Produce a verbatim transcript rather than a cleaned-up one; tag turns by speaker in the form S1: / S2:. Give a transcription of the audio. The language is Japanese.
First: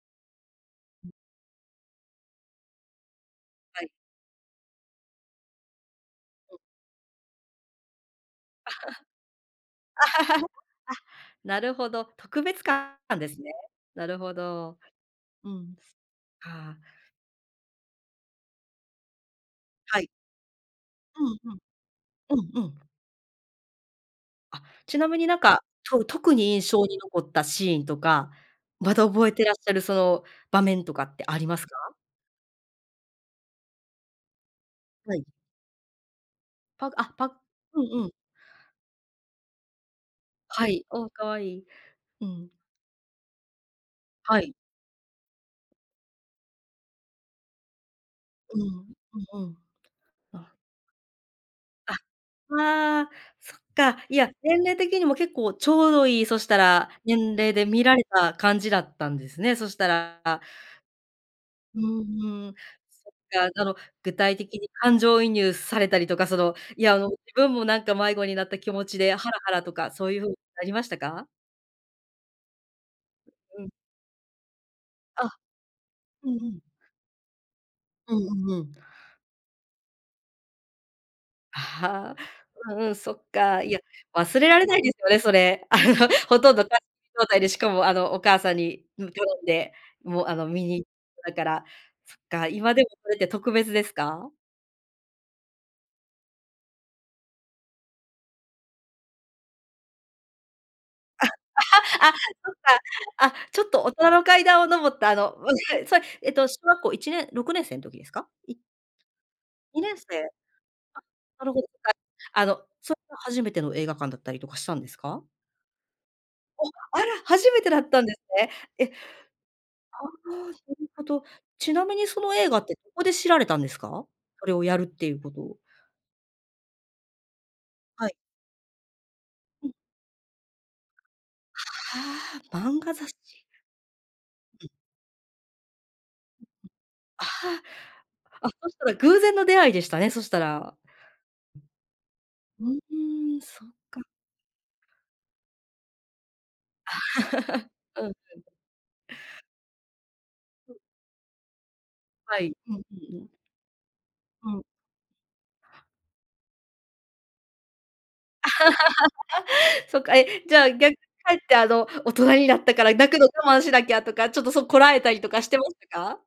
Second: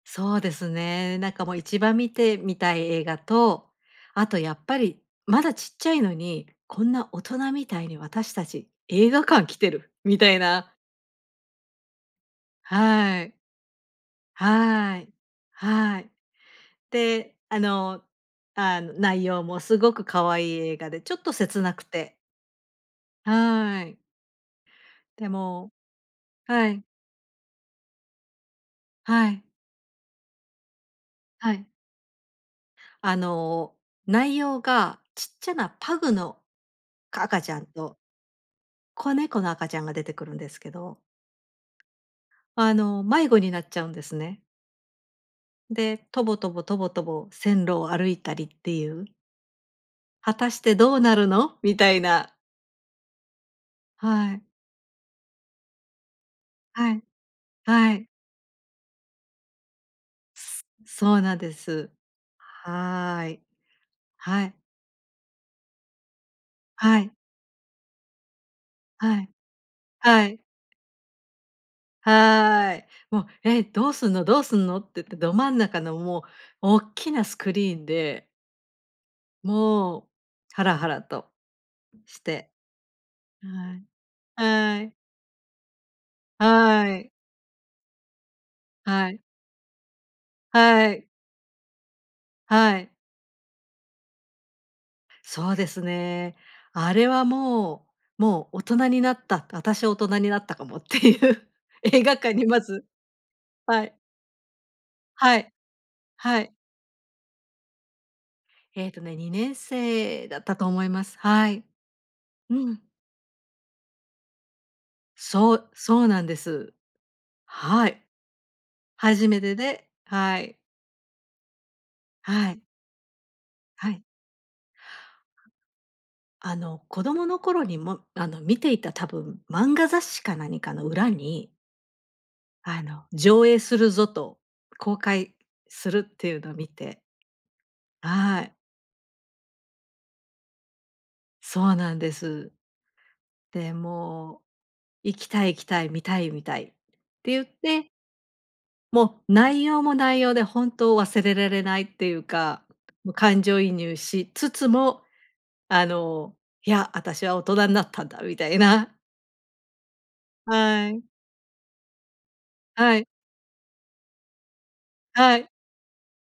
S1: そうです
S2: うん。
S1: ね。なんかもう、一番見てみたい映画と、
S2: はい。
S1: あとやっぱり、まだちっちゃいのに、
S2: うん。
S1: こんな大人みたいに、私たち映画館来てる、みたい な。
S2: あ、なるほど、特別感なん
S1: は
S2: で
S1: い。
S2: すね。なるほど。
S1: はい。
S2: うん、そ
S1: はい。
S2: っか。
S1: で、あの、あの、内容もすご
S2: は
S1: く
S2: い。
S1: 可愛い映画で、ちょっ
S2: う
S1: と
S2: ん、ふ
S1: 切
S2: ん。
S1: なくて。
S2: うん、うん。
S1: はい。
S2: あ、ちなみに
S1: で
S2: なんか、
S1: も、
S2: とう特に印
S1: はい。
S2: 象に残ったシーンとか、まだ
S1: は
S2: 覚え
S1: い。
S2: てらっしゃるその、場面とかってあり
S1: は
S2: ま
S1: い。
S2: すか？
S1: あの、内容が、
S2: はい。
S1: ちっちゃなパグの
S2: パグあ、パ
S1: 赤ちゃん
S2: う
S1: と
S2: んうん。
S1: 子猫の赤ちゃんが出てくるんです
S2: は
S1: け
S2: い、
S1: ど。
S2: お、可愛い、うん。
S1: あの、迷子になっちゃうんです
S2: は
S1: ね。
S2: い。
S1: で、とぼとぼとぼとぼ、線路を歩いたりっ
S2: う
S1: てい
S2: ん、
S1: う？
S2: うんうん。
S1: 果た
S2: あ。
S1: してどうなるの？みた
S2: あ、
S1: いな。
S2: ああ、そっか。いや、
S1: はい。
S2: 年齢的にも、結構ちょうどいい。そしたら、
S1: はい。
S2: 年齢で見
S1: は
S2: られ
S1: い。
S2: た感じだったんですね。そしたら。あ
S1: すそうなんで
S2: う
S1: す。
S2: ん、うん。そっ
S1: はい。
S2: か、ぞの、具体
S1: は
S2: 的
S1: い。
S2: に感情移入されたりとか、その、いや、あ
S1: は
S2: の、
S1: い。
S2: 自分もなんか迷子になった気持ちで、
S1: はい、
S2: ハラハラとか、そういう
S1: は
S2: ふう
S1: い。
S2: なりましたか？
S1: はい。もう、え、
S2: うん。
S1: どうすんのどうすんの？ってって。
S2: あ。
S1: ど真ん中の、もう
S2: うんうん。
S1: おっきなスクリーン
S2: う
S1: で。
S2: んうんうん。
S1: もう、ハラハラと
S2: あ
S1: して、
S2: あ、うんうん、そっか。い
S1: は
S2: や、
S1: い、
S2: 忘れられな
S1: は
S2: いで
S1: い。
S2: すよね、それ。あの、ほとんどか
S1: はい。
S2: 状態で、しかもあの、お母さんに、う
S1: は
S2: ん、
S1: い。
S2: 頼んで、もう、あの、見に
S1: は
S2: 行っ
S1: い。
S2: たから。そっか、今
S1: は
S2: でも
S1: い。
S2: それって特別ですか？
S1: そうですね。あれはもう、もう大人になった、私は大人になったかもってい
S2: あ、
S1: う映
S2: あ、
S1: 画館に
S2: そっ
S1: ま
S2: か。
S1: ず
S2: あ、ちょっと
S1: は
S2: 大
S1: い。
S2: 人の階段を登った、あの、
S1: は
S2: う、
S1: い。
S2: へい、それ、えっ
S1: は
S2: と
S1: い。
S2: 小学校いちねんろくねんせいん時ですか？い
S1: ええとね、にねん
S2: にねんせい？
S1: せいだったと思います。
S2: あ、な
S1: は
S2: るほ
S1: い。
S2: ど。かあ
S1: う
S2: の、
S1: ん。
S2: それが、初めての映画館だったりとかしたんですか？
S1: そう、そうなんで
S2: お、
S1: す。
S2: あら、初めてだ
S1: は
S2: っ
S1: い。
S2: たんですね。え、
S1: 初めてで
S2: あ
S1: は
S2: あ、な
S1: い。
S2: るほど。ちなみにその映
S1: は
S2: 画
S1: い。
S2: って、どこで知られたんです
S1: はい。
S2: か？それをやるっていうことを。
S1: あの、子供の頃に、も、
S2: はい。
S1: あの、見ていた多分、
S2: うん。
S1: 漫画雑誌か何かの裏に
S2: はあ、漫
S1: あ
S2: 画
S1: の、
S2: 雑誌。
S1: 上映するぞと、
S2: うん。
S1: 公開するってい
S2: う、うん。
S1: うのを見て。
S2: あ
S1: は
S2: あ、あ、
S1: い。
S2: そしたら偶然の出会いでしたね、そしたら。
S1: そうなんです。
S2: うん、うーん、そっ
S1: で、
S2: か。
S1: もう、行きたい行きたい、見たい見たいっ
S2: あ、
S1: て言っ て
S2: うんうん。
S1: もう内容も内容で、本
S2: うん。
S1: 当忘れられないっていう
S2: はい。
S1: か、
S2: うんう
S1: も、
S2: んうん。
S1: 感情移入しつ
S2: うん。
S1: つも、あの、いや、あたしは大人なったんだみたいな。
S2: そっか、え、じゃあ、
S1: は
S2: 逆、却
S1: い。
S2: って、あの、大人になったから、
S1: はい。
S2: 泣くの我慢しなきゃとか、ちょっとそこらえたりと
S1: は
S2: かし
S1: い。
S2: てましたか？